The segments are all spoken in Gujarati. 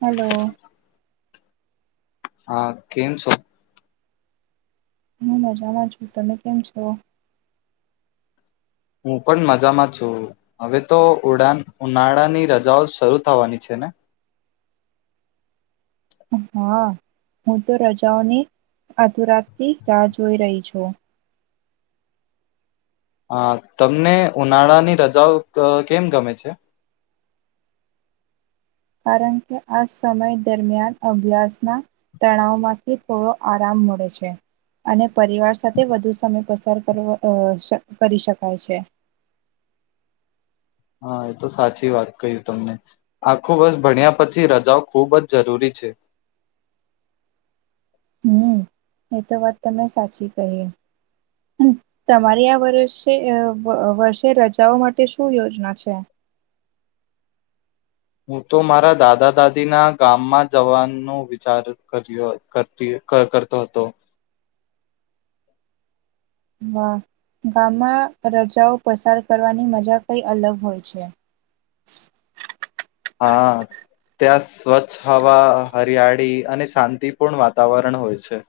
હલો. હા કેમ છો? હું મજામાં છું તમે કેમ છો? હું પણ મજામાં છું, હવે તો ઉડાાન ઉનાળાની રજાઓ શરૂ થવાની છે ને. હા, હું તો રજાઓની આધોરાત થી રાહ જોઈ રહી છું. હા તમને ઉનાળાની રજાઓ કેમ ગમે છે? કારણ કે આ સમય દરમિયાન અભ્યાસના, તણાવમાંથી થોડો આરામ મળે છે, અને પરિવાર સાથે વધુ સમય પસાર કર કરી શકાય છે. હા એ તો સાચી વાત ક તમને, આખું બર્સ ભણ્યા પછી રજાઓ ખુબ જ જરૂરી છે. હમ, એ તો વાત તમને સાચી કહી, તમારી આ વર્ષે વર્ષે રજાઓ માટે શું યોજના છે? હું તો મારા દાદા દાદીના ગામમાં જવાનો વિચાર કર્યોતી કરતો હતો. હા ગામમાં રજાઓ પસાર કરવાની મજા કઈ અલગ હોય છે. હા, ત્યાં સ્વચ્છ હવા હરિયાળી અને શાંતિપૂર્ણ વાતાવરણ હોય છે.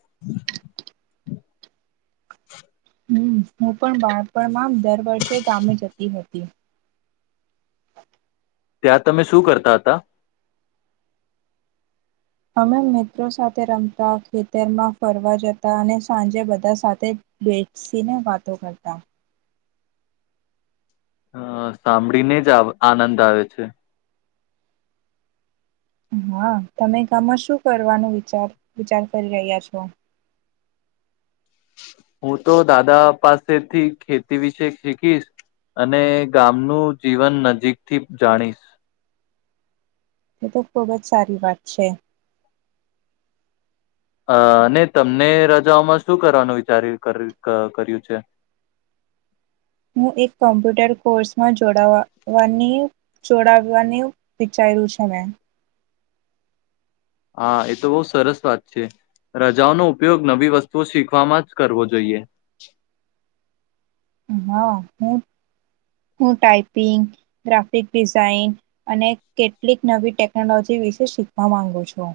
હમ હું પણ બાળપણમાં દર વર્ષે ગામે જતી હતી. ત્યાં તમે શું કરતા હતા? અમે મિત્રો સાથે રમતા ખેતરમાં ફરવા જતા અને સાંજે બધા સાથે, બેસીને વાતો કરતા. હ સાંભળીને જ આનંદ આવે છે. હા તમે ગામમાં શું કરવાનો વિચાર વિચાર કરી રહ્યા છો? હું તો દાદા પાસેથી ખેતી વિશે શીખીશ, અને ગામનું જીવન નજીકથી જાણીશ. એ તો ખુબ જ સારી વાત છે. અ અને તમને રજાઓમાં શું કરવાનું વિચાર કર્યું છે? હું એક કોમ્પ્યુટર કોર્સમાં જો જોડવાનું વિચાર્યું છે મેં. હા એ તો બહુ સરસ વાત છે, રજાઓનો ઉપયોગ નવી વસ્તુઓ શીખવામાં જ કરવો જોઈએ. હા હું, હું ટાઈપિંગ, ગ્રાફિક ડિઝાઇન અને કેટલીક નવી ટેકનોલોજી વિશે શીખવા માંગુ છું.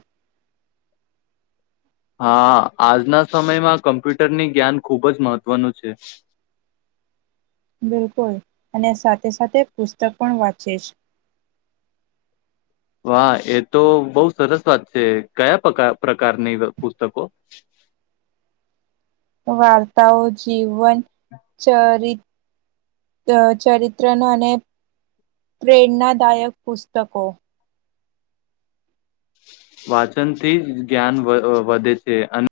હા આજના સમયમાં કમ્પ્યુટરની જ્ઞાન ખૂબ જ મહત્વનું છે. બિલકુલ, અને સાથે સાથે પુસ્તક પણ વાંચે છે. વાહ એ તો બહુ સરસ વાત છે કયા પકાર પ્રકારની પુસ્તકો વાર્તાઓ જીવન. ચરી ચરિત્ર અને પ્રેરણાદાયક પુસ્તકો. વાચન થી જ જ્ઞાન વધે છે અને.